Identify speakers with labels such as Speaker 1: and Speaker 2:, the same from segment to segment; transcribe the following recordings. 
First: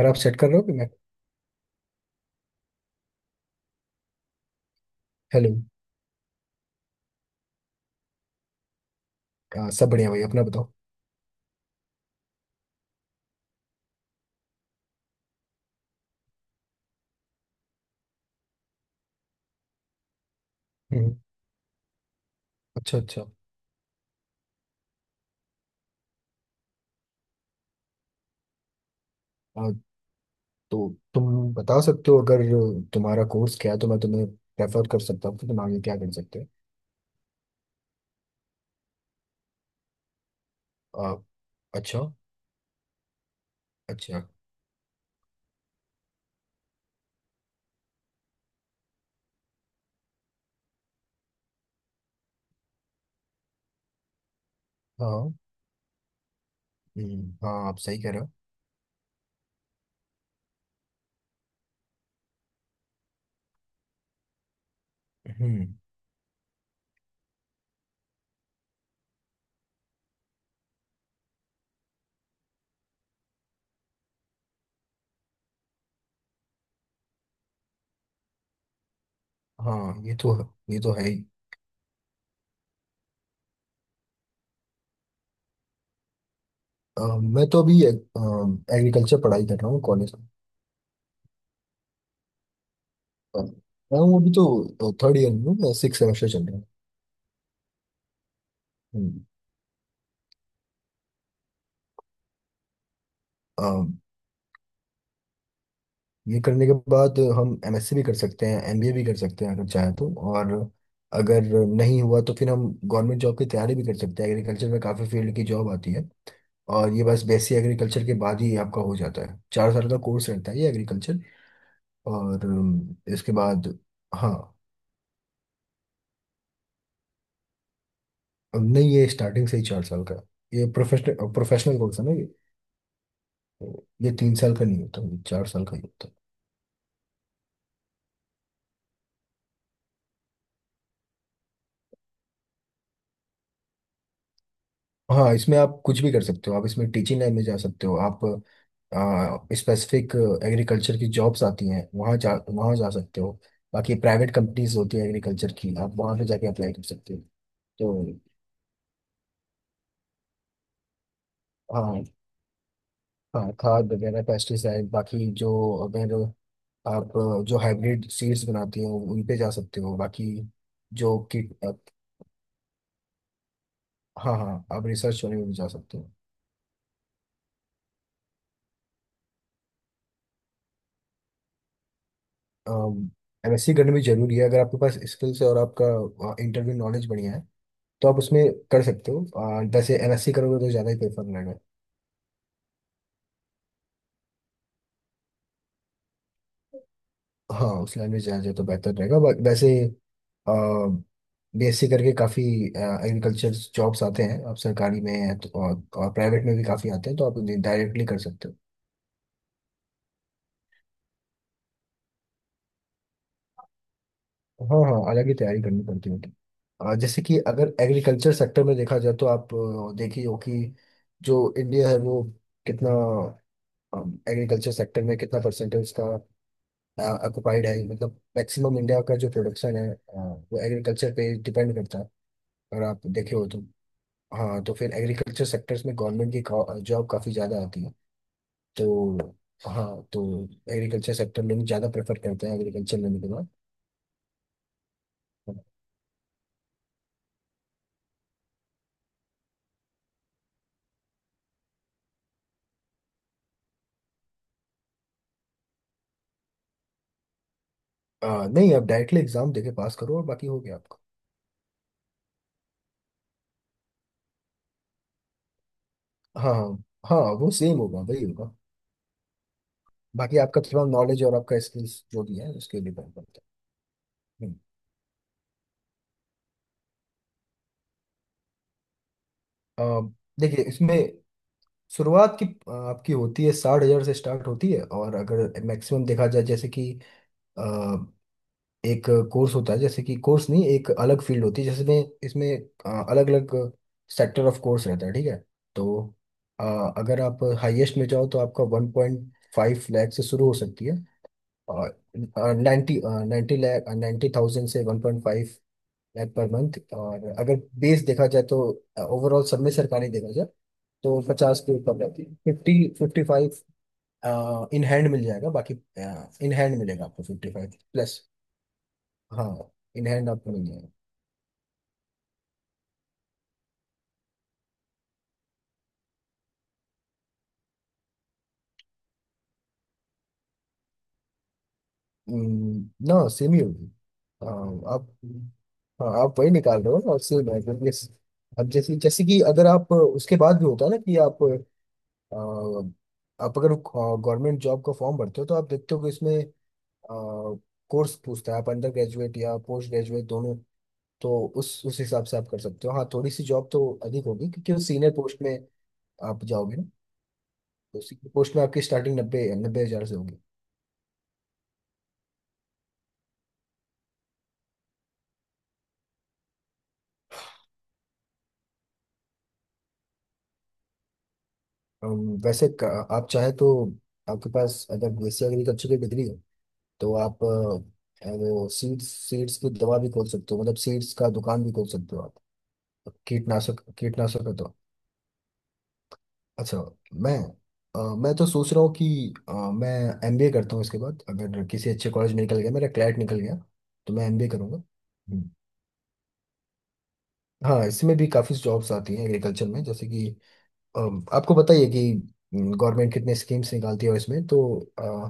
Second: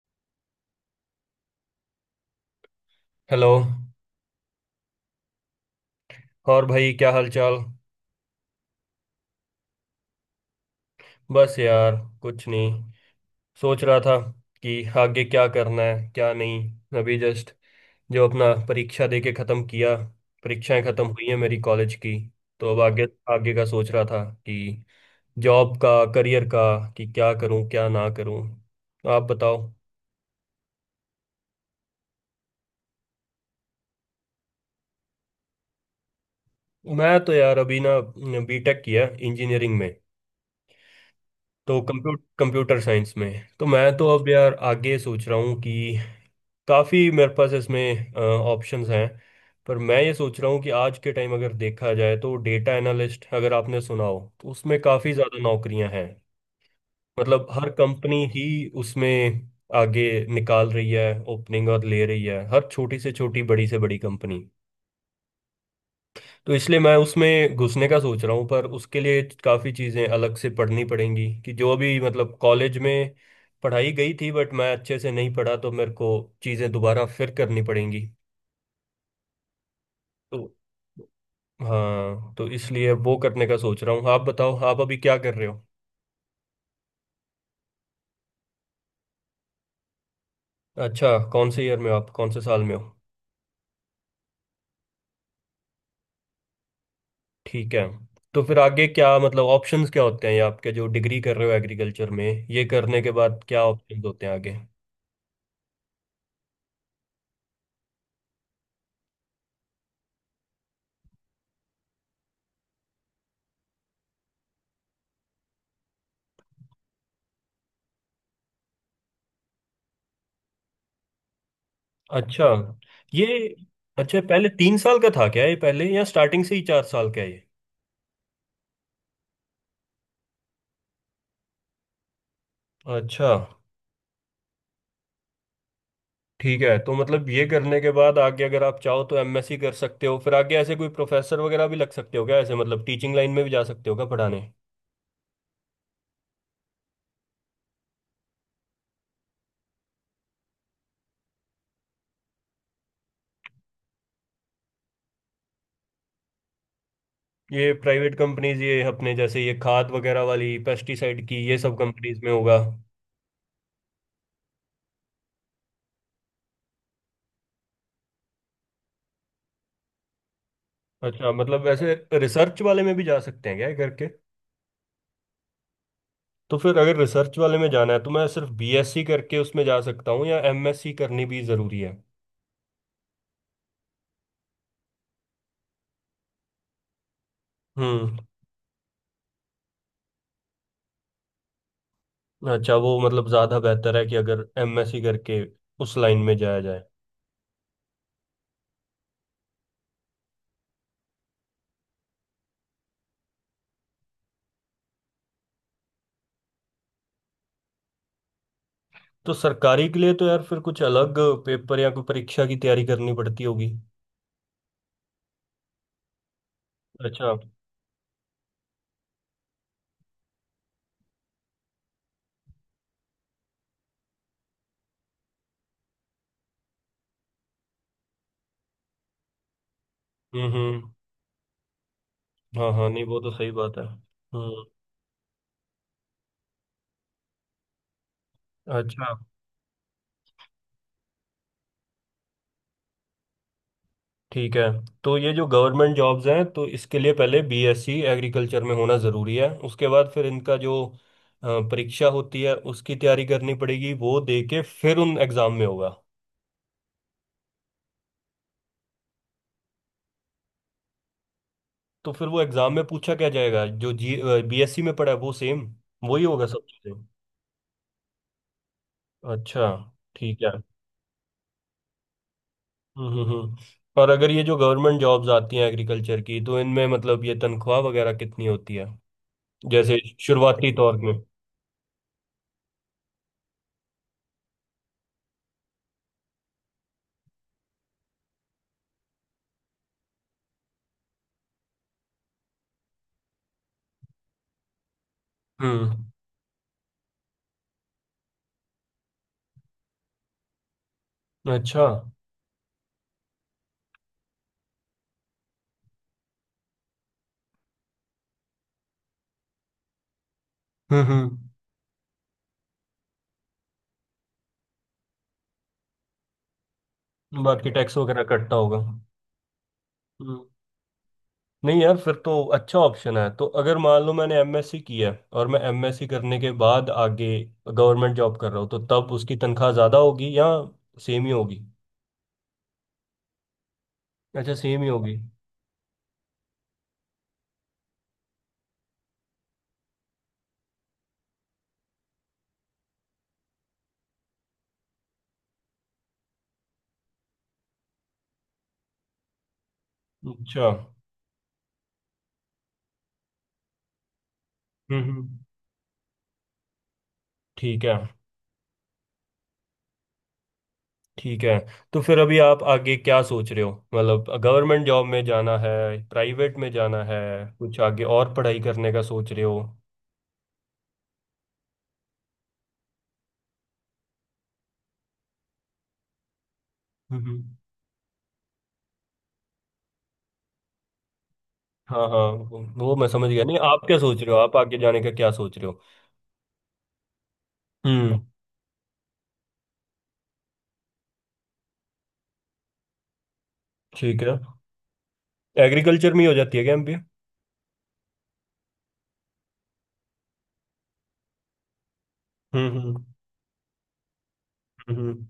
Speaker 1: यार, आप सेट कर रहे हो कि मैं।
Speaker 2: हेलो।
Speaker 1: हेलो।
Speaker 2: और भाई क्या हाल चाल।
Speaker 1: हाँ, सब बढ़िया भाई, अपना बताओ।
Speaker 2: बस यार कुछ नहीं, सोच रहा था कि आगे क्या करना है क्या नहीं। अभी जस्ट जो अपना परीक्षा दे के ख़त्म किया, परीक्षाएं ख़त्म
Speaker 1: हम्म।
Speaker 2: हुई हैं मेरी कॉलेज की। तो अब
Speaker 1: अच्छा
Speaker 2: आगे
Speaker 1: अच्छा।
Speaker 2: आगे का सोच रहा था कि जॉब का, करियर का, कि क्या करूं क्या ना करूं। आप बताओ।
Speaker 1: आ, तो तुम बता सकते हो, अगर तुम्हारा कोर्स क्या है तो मैं तुम्हें रेफर कर सकता हूँ कि तुम आगे क्या कर सकते
Speaker 2: मैं तो यार अभी ना बीटेक किया इंजीनियरिंग में,
Speaker 1: हो।
Speaker 2: तो
Speaker 1: अच्छा।
Speaker 2: कंप्यूटर कंप्यूटर साइंस में। तो मैं तो
Speaker 1: अच्छा।
Speaker 2: अब यार आगे सोच रहा हूँ कि काफ़ी मेरे पास इसमें ऑप्शंस हैं, पर मैं ये सोच रहा हूँ कि आज के टाइम अगर देखा जाए तो डेटा एनालिस्ट, अगर आपने सुना हो तो, उसमें काफ़ी
Speaker 1: हाँ।
Speaker 2: ज़्यादा नौकरियां हैं। मतलब हर
Speaker 1: हाँ, आप सही कह रहे
Speaker 2: कंपनी
Speaker 1: हो।
Speaker 2: ही उसमें आगे निकाल रही है ओपनिंग और ले रही है, हर छोटी से छोटी बड़ी से बड़ी कंपनी।
Speaker 1: हम्म।
Speaker 2: तो इसलिए मैं उसमें घुसने का सोच रहा हूँ, पर उसके लिए काफ़ी चीज़ें अलग से पढ़नी पड़ेंगी कि जो अभी मतलब कॉलेज में पढ़ाई गई थी बट मैं अच्छे से नहीं पढ़ा, तो मेरे को चीज़ें दोबारा फिर करनी पड़ेंगी।
Speaker 1: हाँ, ये तो है।
Speaker 2: तो
Speaker 1: ये तो है ही।
Speaker 2: हाँ, तो इसलिए वो करने का सोच रहा हूँ। आप बताओ आप अभी क्या कर रहे हो।
Speaker 1: मैं तो अभी एग्रीकल्चर पढ़ाई कर रहा हूँ कॉलेज में।
Speaker 2: अच्छा, कौन से ईयर में हो आप, कौन से साल में हो।
Speaker 1: आ, मैं हूँ अभी तो थर्ड ईयर में, 6 सेमेस्टर चल
Speaker 2: ठीक है। तो फिर आगे क्या मतलब ऑप्शंस क्या होते हैं ये आपके, जो डिग्री कर रहे हो एग्रीकल्चर में, ये करने के बाद क्या
Speaker 1: रहा है।
Speaker 2: ऑप्शंस होते हैं आगे।
Speaker 1: ये करने के बाद हम एमएससी भी कर सकते हैं, एमबीए भी कर सकते हैं अगर चाहे तो। और अगर नहीं हुआ तो फिर हम गवर्नमेंट जॉब की तैयारी भी कर सकते हैं। एग्रीकल्चर में काफ़ी फील्ड की जॉब आती है। और ये बस बेसिक एग्रीकल्चर के बाद ही आपका हो जाता है। 4 साल का कोर्स रहता है ये एग्रीकल्चर। और
Speaker 2: अच्छा, ये,
Speaker 1: इसके बाद।
Speaker 2: अच्छा
Speaker 1: हाँ।
Speaker 2: पहले तीन साल का था क्या ये पहले, या स्टार्टिंग से ही चार साल का है ये।
Speaker 1: अब नहीं, ये स्टार्टिंग से ही 4 साल का है। ये प्रोफेशनल प्रोफेशनल कोर्स है ना ये।
Speaker 2: अच्छा।
Speaker 1: ये 3 साल का नहीं होता, ये 4 साल का ही होता है।
Speaker 2: ठीक है, तो मतलब ये करने के बाद आगे अगर आप चाहो तो एमएससी कर सकते हो, फिर आगे ऐसे कोई प्रोफेसर वगैरह भी लग सकते हो क्या ऐसे, मतलब टीचिंग लाइन में भी जा सकते हो क्या पढ़ाने।
Speaker 1: हाँ, इसमें आप कुछ भी कर सकते हो। आप इसमें टीचिंग लाइन में जा सकते हो। आप स्पेसिफिक एग्रीकल्चर की जॉब्स आती हैं, वहाँ जा सकते हो। बाकी प्राइवेट कंपनीज होती है एग्रीकल्चर की, आप वहाँ पे जाके अप्लाई कर सकते हो
Speaker 2: ये
Speaker 1: तो।
Speaker 2: प्राइवेट कंपनीज ये अपने जैसे ये खाद वगैरह वाली, पेस्टिसाइड की, ये सब
Speaker 1: हाँ
Speaker 2: कंपनीज में होगा।
Speaker 1: हाँ, खाद वगैरह पेस्टिसाइड, बाकी जो, अगर आप जो हाइब्रिड सीड्स बनाती हो उन पे जा सकते हो। बाकी जो
Speaker 2: अच्छा, मतलब
Speaker 1: किट।
Speaker 2: वैसे रिसर्च वाले में भी जा सकते हैं क्या ये करके।
Speaker 1: हाँ हाँ, आप रिसर्च वाले में भी जा सकते
Speaker 2: तो फिर अगर रिसर्च वाले में जाना है तो मैं सिर्फ बीएससी करके उसमें जा सकता हूँ या एमएससी करनी भी ज़रूरी है।
Speaker 1: हो। एमएससी करना भी जरूरी है अगर आपके पास स्किल्स है और आपका इंटरव्यू नॉलेज बढ़िया है तो
Speaker 2: हम्म।
Speaker 1: आप उसमें कर सकते हो। वैसे एमएससी करोगे तो ज़्यादा ही प्रेफर रहेगा।
Speaker 2: अच्छा, वो मतलब ज़्यादा बेहतर है कि अगर एमएससी करके उस लाइन में जाया जाए।
Speaker 1: हाँ, उस लाइन में जाए तो बेहतर रहेगा, बट वैसे बीएससी करके काफ़ी एग्रीकल्चर जॉब्स आते हैं। आप सरकारी में हैं तो, और प्राइवेट में भी काफ़ी आते हैं तो आप डायरेक्टली कर सकते हो।
Speaker 2: तो सरकारी के लिए तो यार फिर कुछ अलग पेपर या कोई परीक्षा की तैयारी करनी पड़ती होगी।
Speaker 1: हाँ हाँ, अलग ही तैयारी करनी पड़ती होगी। जैसे
Speaker 2: अच्छा।
Speaker 1: कि अगर एग्रीकल्चर सेक्टर में देखा जाए तो आप देखिए हो कि जो इंडिया है वो कितना एग्रीकल्चर सेक्टर में कितना परसेंटेज का ऑक्यूपाइड है, मतलब मैक्सिमम इंडिया का जो प्रोडक्शन है, वो
Speaker 2: हम्म।
Speaker 1: एग्रीकल्चर पे डिपेंड करता है।
Speaker 2: हाँ
Speaker 1: अगर
Speaker 2: हाँ, नहीं
Speaker 1: आप
Speaker 2: वो तो
Speaker 1: देखे हो
Speaker 2: सही
Speaker 1: तो।
Speaker 2: बात है।
Speaker 1: हाँ,
Speaker 2: हम्म।
Speaker 1: तो फिर एग्रीकल्चर सेक्टर्स में गवर्नमेंट की जॉब काफ़ी ज़्यादा आती है
Speaker 2: अच्छा।
Speaker 1: तो। हाँ। तो एग्रीकल्चर सेक्टर लोग ज़्यादा प्रेफर करते हैं एग्रीकल्चर लेने के बाद।
Speaker 2: ठीक है, तो ये जो गवर्नमेंट जॉब्स हैं तो इसके लिए पहले बीएससी एग्रीकल्चर में होना ज़रूरी है, उसके बाद फिर इनका जो परीक्षा होती है उसकी तैयारी करनी पड़ेगी, वो दे के फिर उन एग्ज़ाम में होगा।
Speaker 1: अ, नहीं, आप डायरेक्टली एग्जाम देके पास करो और बाकी हो गया आपका।
Speaker 2: तो फिर वो एग्ज़ाम में पूछा क्या जाएगा, जो जी बीएससी में पढ़ा है वो सेम वही होगा
Speaker 1: हाँ
Speaker 2: सब
Speaker 1: हाँ।
Speaker 2: चीज़ें।
Speaker 1: हाँ, वो सेम होगा, वही होगा।
Speaker 2: अच्छा,
Speaker 1: बाकी
Speaker 2: ठीक है।
Speaker 1: आपका थोड़ा नॉलेज और आपका स्किल्स जो भी है उसके
Speaker 2: हम्म
Speaker 1: डिपेंड
Speaker 2: हम्म
Speaker 1: करता
Speaker 2: हम्म। और अगर ये
Speaker 1: है।
Speaker 2: जो गवर्नमेंट जॉब्स आती हैं एग्रीकल्चर की तो इनमें मतलब ये तनख्वाह वगैरह कितनी होती है जैसे
Speaker 1: हम्म। देखिए
Speaker 2: शुरुआती तौर
Speaker 1: इसमें
Speaker 2: में।
Speaker 1: शुरुआत की आपकी होती है, 60,000 से स्टार्ट होती है। और अगर मैक्सिमम देखा जाए, जैसे कि अ, एक कोर्स होता है, जैसे कि कोर्स नहीं, एक अलग फील्ड होती है जिसमें इसमें अलग अलग सेक्टर ऑफ कोर्स रहता है। ठीक है। तो
Speaker 2: हम्म।
Speaker 1: अ, अगर आप हाईएस्ट में जाओ तो आपका 1.5 लाख से शुरू हो सकती है।
Speaker 2: अच्छा।
Speaker 1: और नाइन्टी 90 लाख, 90,000 से 1.5 लाख पर मंथ। और अगर बेस देखा जाए तो ओवरऑल सब में, सरकारी देखा जाए तो
Speaker 2: हम्म।
Speaker 1: 50 के ऊपर रहती है। फिफ्टी 55 इन हैंड मिल जाएगा, बाकी इन हैंड मिलेगा आपको फिफ्टी
Speaker 2: बाकी
Speaker 1: फाइव
Speaker 2: टैक्स
Speaker 1: प्लस।
Speaker 2: वगैरह कटता होगा। हम्म।
Speaker 1: हाँ, इन हैंड आपको मिल जाएगा।
Speaker 2: नहीं यार फिर तो अच्छा ऑप्शन है। तो अगर मान लो मैंने एमएससी किया है और मैं एमएससी करने के बाद आगे गवर्नमेंट जॉब कर रहा हूँ, तो तब उसकी तनख्वाह ज़्यादा होगी या सेम ही होगी।
Speaker 1: ना, सेम ही होगी।
Speaker 2: अच्छा सेम ही
Speaker 1: हाँ, आप।
Speaker 2: होगी।
Speaker 1: वही निकाल रहे हो ना, और सेम है क्योंकि अब जैसे, जैसे कि अगर आप उसके बाद भी होता है ना कि आप, अ, आप अगर गवर्नमेंट जॉब का फॉर्म भरते हो तो आप देखते हो कि इसमें कोर्स पूछता है, आप अंडर ग्रेजुएट या पोस्ट ग्रेजुएट दोनों।
Speaker 2: अच्छा।
Speaker 1: तो उस हिसाब से आप कर सकते हो। हाँ, थोड़ी सी जॉब तो अधिक होगी क्योंकि वो
Speaker 2: हम्म
Speaker 1: सीनियर
Speaker 2: हम्म,
Speaker 1: पोस्ट में आप जाओगे।
Speaker 2: ठीक है।
Speaker 1: तो उसी की पोस्ट में आपकी स्टार्टिंग नब्बे 90,000 से होगी।
Speaker 2: ठीक है, तो फिर अभी आप आगे क्या सोच रहे हो, मतलब गवर्नमेंट जॉब में जाना है, प्राइवेट में जाना है, कुछ आगे और पढ़ाई करने का सोच रहे हो।
Speaker 1: अम, वैसे आप चाहे तो, आपके पास अगर बीएससी एग्रीकल्चर की डिग्री है तो
Speaker 2: हम्म।
Speaker 1: आप वो सीड्स सीड्स की दवा भी खोल सकते हो, मतलब सीड्स का दुकान भी खोल
Speaker 2: हाँ
Speaker 1: सकते हो
Speaker 2: हाँ,
Speaker 1: आप।
Speaker 2: वो मैं समझ गया। नहीं आप
Speaker 1: कीटनाशक
Speaker 2: क्या सोच रहे हो,
Speaker 1: कीटनाशक है
Speaker 2: आप
Speaker 1: तो
Speaker 2: आगे जाने का क्या सोच रहे हो।
Speaker 1: अच्छा। मैं
Speaker 2: हम्म।
Speaker 1: मैं तो सोच रहा हूँ कि मैं एमबीए करता हूँ इसके बाद, अगर किसी अच्छे कॉलेज में निकल गया, मेरा क्लैट निकल गया तो
Speaker 2: ठीक
Speaker 1: मैं
Speaker 2: है।
Speaker 1: एमबीए करूँगा। हम्म।
Speaker 2: एग्रीकल्चर में ही हो जाती है क्या एमबी।
Speaker 1: हाँ, इसमें भी काफ़ी जॉब्स आती हैं एग्रीकल्चर में। जैसे कि आपको बताइए कि
Speaker 2: हम्म हम्म
Speaker 1: गवर्नमेंट कितने स्कीम्स निकालती है इसमें तो। अ,
Speaker 2: हम्म,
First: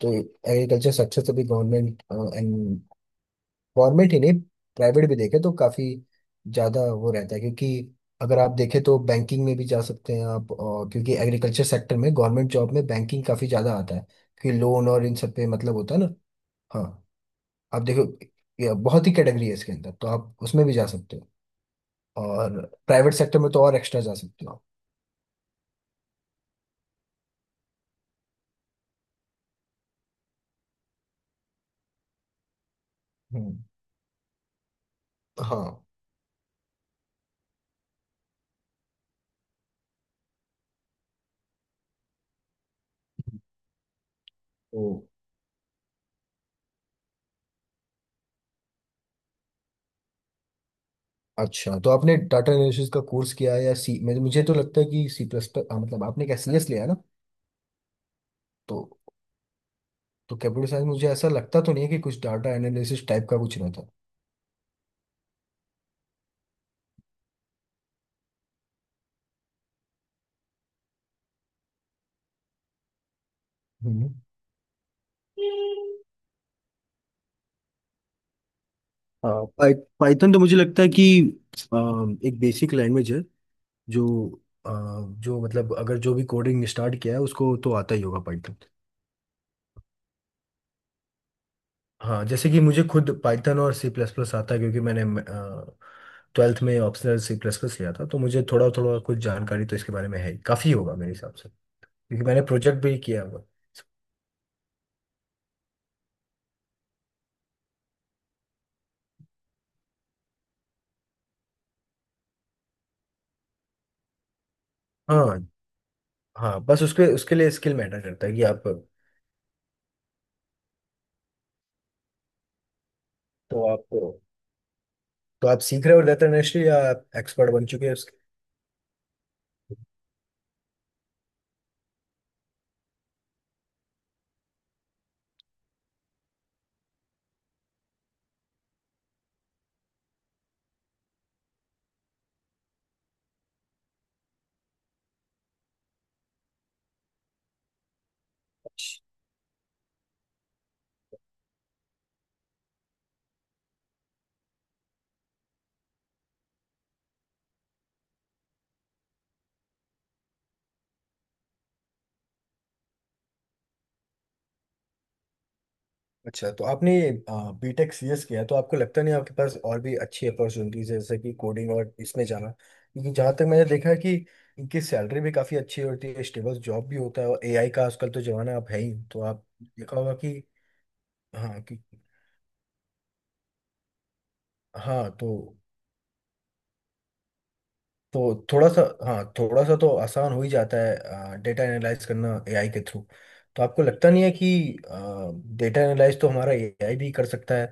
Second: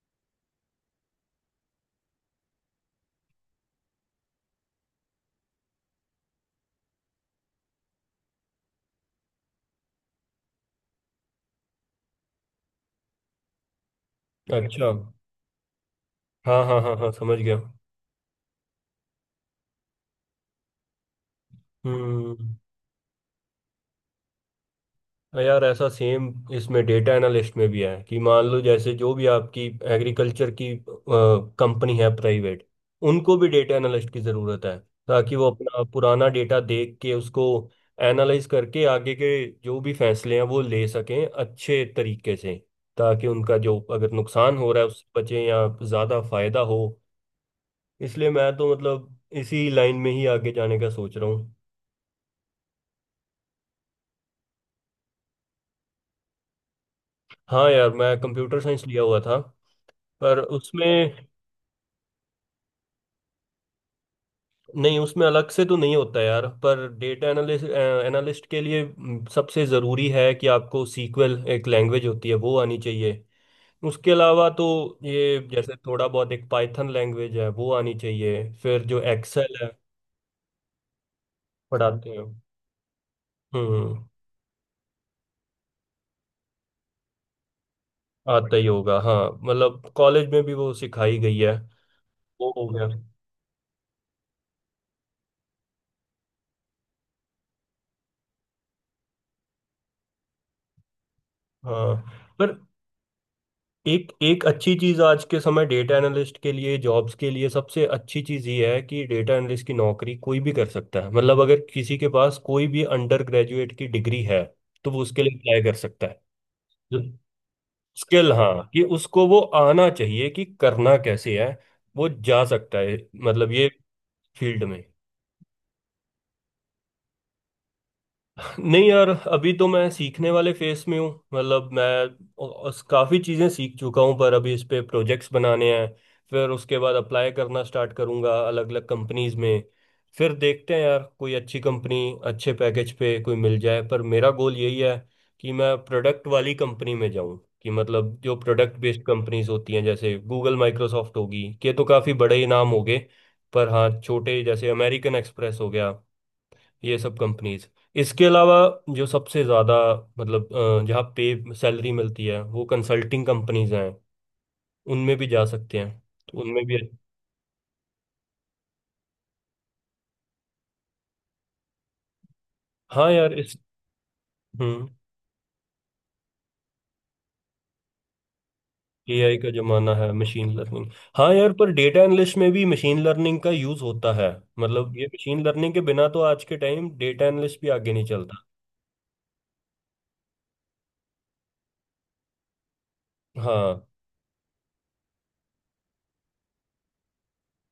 Speaker 1: तो एग्रीकल्चर सेक्टर से भी गवर्नमेंट ही नहीं, प्राइवेट भी देखे तो काफ़ी ज़्यादा वो रहता है। क्योंकि अगर आप देखें तो बैंकिंग में भी जा सकते हैं आप, और क्योंकि एग्रीकल्चर सेक्टर में गवर्नमेंट जॉब में बैंकिंग काफ़ी ज़्यादा आता है क्योंकि लोन
Speaker 2: अच्छा।
Speaker 1: और इन सब पे मतलब होता है ना।
Speaker 2: हाँ हाँ
Speaker 1: हाँ।
Speaker 2: हाँ हाँ, समझ गया।
Speaker 1: आप देखो, ये बहुत ही कैटेगरी है इसके अंदर, तो आप उसमें भी जा सकते हो।
Speaker 2: हम्म।
Speaker 1: और प्राइवेट सेक्टर में तो और एक्स्ट्रा जा सकते हो आप।
Speaker 2: हाँ यार ऐसा सेम इसमें डेटा एनालिस्ट में भी है कि मान लो जैसे जो भी आपकी एग्रीकल्चर की कंपनी है प्राइवेट, उनको भी
Speaker 1: हम्म।
Speaker 2: डेटा एनालिस्ट की ज़रूरत है ताकि वो
Speaker 1: हाँ
Speaker 2: अपना पुराना डेटा देख के उसको एनालाइज करके आगे के जो भी फैसले हैं वो ले सकें अच्छे तरीके से, ताकि उनका जो अगर नुकसान हो रहा
Speaker 1: तो
Speaker 2: है उससे बचें या ज़्यादा फायदा हो। इसलिए मैं तो मतलब इसी लाइन में ही आगे जाने का सोच रहा हूँ।
Speaker 1: अच्छा, तो आपने डाटा एनालिसिस का कोर्स किया है या सी, मुझे मुझे तो लगता है कि सी प्लस प्लस, हाँ, मतलब आपने क्या सी एस लिया है ना।
Speaker 2: हाँ यार मैं कंप्यूटर
Speaker 1: तो
Speaker 2: साइंस लिया हुआ था, पर
Speaker 1: कंप्यूटर साइंस मुझे
Speaker 2: उसमें,
Speaker 1: ऐसा लगता तो नहीं है कि कुछ डाटा एनालिसिस टाइप का कुछ रहता।
Speaker 2: नहीं उसमें अलग से तो नहीं होता यार, पर डेटा एनालिस्ट एनालिस्ट के लिए सबसे ज़रूरी है कि आपको सीक्वल, एक लैंग्वेज होती है वो आनी चाहिए। उसके
Speaker 1: हम्म।
Speaker 2: अलावा तो ये जैसे थोड़ा बहुत एक पाइथन लैंग्वेज है वो आनी चाहिए, फिर जो एक्सेल है
Speaker 1: पाइथन तो मुझे लगता है कि अ,
Speaker 2: पढ़ाते हैं।
Speaker 1: एक बेसिक लैंग्वेज है
Speaker 2: हम्म।
Speaker 1: जो, अ, जो मतलब अगर जो भी कोडिंग स्टार्ट किया है उसको तो आता ही होगा।
Speaker 2: आता ही होगा हाँ, मतलब कॉलेज में भी वो सिखाई गई है,
Speaker 1: हाँ, जैसे
Speaker 2: वो
Speaker 1: कि
Speaker 2: हो
Speaker 1: मुझे
Speaker 2: गया।
Speaker 1: खुद पाइथन और सी प्लस प्लस आता है क्योंकि मैंने 12वीं में ऑप्शनल सी प्लस प्लस लिया था तो मुझे थोड़ा थोड़ा कुछ जानकारी तो इसके बारे में है ही। काफ़ी होगा मेरे हिसाब से
Speaker 2: हाँ,
Speaker 1: क्योंकि मैंने
Speaker 2: पर
Speaker 1: प्रोजेक्ट भी किया हुआ।
Speaker 2: एक एक अच्छी चीज़ आज के समय डेटा एनालिस्ट के लिए, जॉब्स के लिए सबसे अच्छी चीज़ ये है कि डेटा एनालिस्ट की नौकरी कोई भी कर सकता है, मतलब अगर किसी के पास कोई भी अंडर ग्रेजुएट की डिग्री है तो वो उसके
Speaker 1: हाँ
Speaker 2: लिए अप्लाई कर सकता है।
Speaker 1: हाँ, बस
Speaker 2: जो
Speaker 1: उसके उसके लिए स्किल मैटर करता
Speaker 2: स्किल,
Speaker 1: है कि आप।
Speaker 2: हाँ कि उसको वो आना चाहिए कि करना कैसे है, वो जा सकता है मतलब
Speaker 1: तो
Speaker 2: ये
Speaker 1: आप
Speaker 2: फील्ड में।
Speaker 1: तो आप सीख रहे हो डेटा एनालिस्ट, या आप एक्सपर्ट बन चुके हो?
Speaker 2: नहीं यार अभी तो मैं सीखने वाले फेस में हूँ, मतलब मैं काफ़ी चीज़ें सीख चुका हूँ पर अभी इस पे प्रोजेक्ट्स बनाने हैं। फिर उसके बाद अप्लाई करना स्टार्ट करूँगा अलग अलग कंपनीज में, फिर देखते हैं यार कोई अच्छी कंपनी अच्छे पैकेज पे कोई मिल जाए। पर मेरा गोल यही है कि मैं प्रोडक्ट वाली कंपनी में जाऊँ, कि मतलब जो प्रोडक्ट
Speaker 1: उसके
Speaker 2: बेस्ड कंपनीज होती हैं जैसे गूगल माइक्रोसॉफ्ट होगी, के तो काफ़ी बड़े ही नाम हो गए, पर हाँ छोटे जैसे अमेरिकन एक्सप्रेस हो गया ये सब कंपनीज, इसके अलावा जो सबसे ज़्यादा मतलब जहाँ पे सैलरी मिलती है वो कंसल्टिंग कंपनीज हैं, उनमें भी जा सकते हैं, तो
Speaker 1: अच्छा,
Speaker 2: उनमें
Speaker 1: तो
Speaker 2: भी।
Speaker 1: आपने बीटेक सीएस किया, तो आपको लगता नहीं आपके पास और भी अच्छी अपॉर्चुनिटीज है, जैसे कि कोडिंग और इसमें जाना,
Speaker 2: हाँ
Speaker 1: क्योंकि
Speaker 2: यार
Speaker 1: जहाँ तक
Speaker 2: इस,
Speaker 1: मैंने देखा है कि इनकी
Speaker 2: हम्म,
Speaker 1: सैलरी भी काफ़ी अच्छी होती है, स्टेबल जॉब भी होता है, और एआई का आजकल तो जमाना आप है ही, तो
Speaker 2: एआई
Speaker 1: आप
Speaker 2: का जमाना
Speaker 1: देखा
Speaker 2: है,
Speaker 1: होगा कि।
Speaker 2: Machine learning. हाँ यार,
Speaker 1: हाँ
Speaker 2: पर
Speaker 1: कि।
Speaker 2: डेटा एनालिस्ट में भी मशीन लर्निंग का यूज़ होता है, मतलब ये
Speaker 1: हाँ
Speaker 2: मशीन लर्निंग के बिना तो आज के टाइम डेटा एनालिस्ट भी आगे नहीं चलता।
Speaker 1: तो थोड़ा सा, हाँ, थोड़ा सा तो आसान हो ही जाता है डेटा एनालाइज करना एआई के थ्रू। तो आपको
Speaker 2: हाँ।
Speaker 1: लगता नहीं है कि डेटा एनालाइज तो हमारा एआई भी कर सकता है,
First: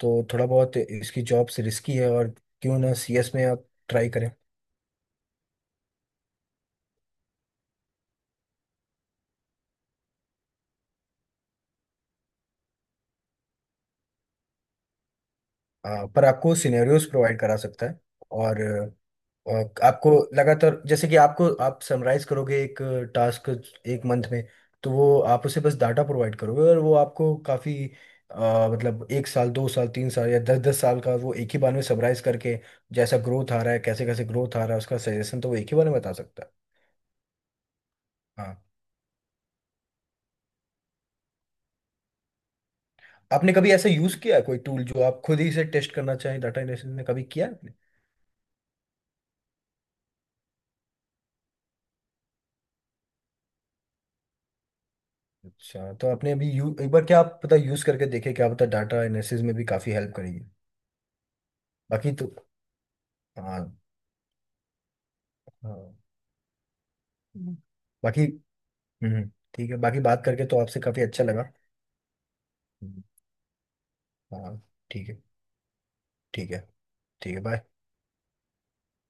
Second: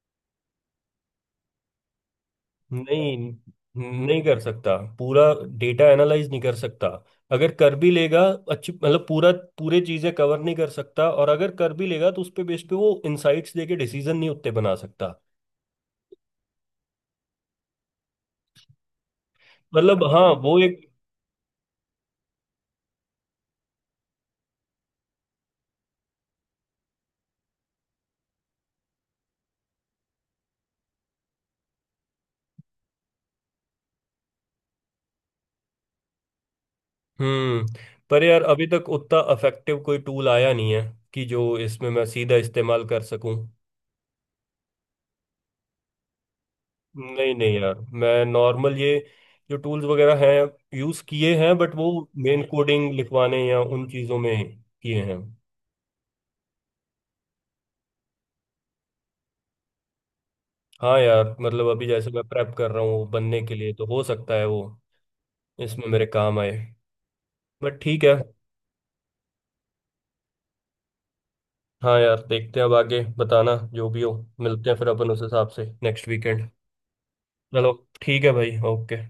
Speaker 1: तो थोड़ा बहुत इसकी जॉब से रिस्की है, और क्यों ना सीएस
Speaker 2: नहीं,
Speaker 1: में आप ट्राई
Speaker 2: नहीं
Speaker 1: करें?
Speaker 2: कर सकता पूरा डेटा एनालाइज नहीं कर सकता, अगर कर भी लेगा, अच्छी मतलब पूरा, पूरे चीजें कवर नहीं कर सकता, और अगर कर भी लेगा तो उस पे बेस पे वो इनसाइट्स देके डिसीजन नहीं उतने बना सकता।
Speaker 1: पर आपको सिनेरियोज प्रोवाइड करा सकता है। और और
Speaker 2: मतलब
Speaker 1: आपको
Speaker 2: हाँ अच्छा वो एक।
Speaker 1: लगातार, जैसे कि आपको आप समराइज करोगे एक टास्क एक मंथ में, तो वो आप उसे बस डाटा प्रोवाइड करोगे और वो आपको काफ़ी, मतलब 1 साल, 2 साल, 3 साल या दस दस साल का वो एक ही बार में समराइज करके, जैसा ग्रोथ आ रहा है, कैसे कैसे ग्रोथ आ रहा है, उसका सजेशन तो वो एक ही बार में बता सकता है।
Speaker 2: हम्म, पर यार
Speaker 1: हाँ।
Speaker 2: अभी तक उतना इफेक्टिव कोई टूल आया नहीं है कि जो इसमें मैं सीधा इस्तेमाल कर सकूं।
Speaker 1: आपने कभी ऐसा यूज़ किया है कोई टूल, जो आप खुद ही से टेस्ट करना चाहें डाटा एनालिसिस में? कभी
Speaker 2: नहीं
Speaker 1: किया है
Speaker 2: नहीं
Speaker 1: आपने?
Speaker 2: यार, मैं नॉर्मल ये जो टूल्स वगैरह हैं यूज किए हैं बट वो मेन कोडिंग लिखवाने या उन चीजों में किए हैं।
Speaker 1: अच्छा, तो आपने अभी यू एक बार, क्या आप पता यूज़ करके देखे, क्या पता डाटा एनालिसिस में भी काफ़ी हेल्प करेगी।
Speaker 2: हाँ यार मतलब अभी जैसे
Speaker 1: बाकी
Speaker 2: मैं
Speaker 1: तो।
Speaker 2: प्रेप कर रहा हूँ बनने के
Speaker 1: हाँ
Speaker 2: लिए तो हो सकता है वो इसमें
Speaker 1: हाँ।
Speaker 2: मेरे काम आए।
Speaker 1: हम्म।
Speaker 2: बट ठीक है।
Speaker 1: बाकी हम्म, ठीक है। बाकी बात करके तो आपसे काफी अच्छा लगा।
Speaker 2: हाँ यार, देखते हैं अब आगे
Speaker 1: हम्म,
Speaker 2: बताना जो भी हो,
Speaker 1: हाँ।
Speaker 2: मिलते हैं फिर
Speaker 1: ठीक
Speaker 2: अपन
Speaker 1: है।
Speaker 2: उस हिसाब से नेक्स्ट वीकेंड।
Speaker 1: ठीक है। ठीक है, बाय।
Speaker 2: चलो, ठीक है भाई ओके।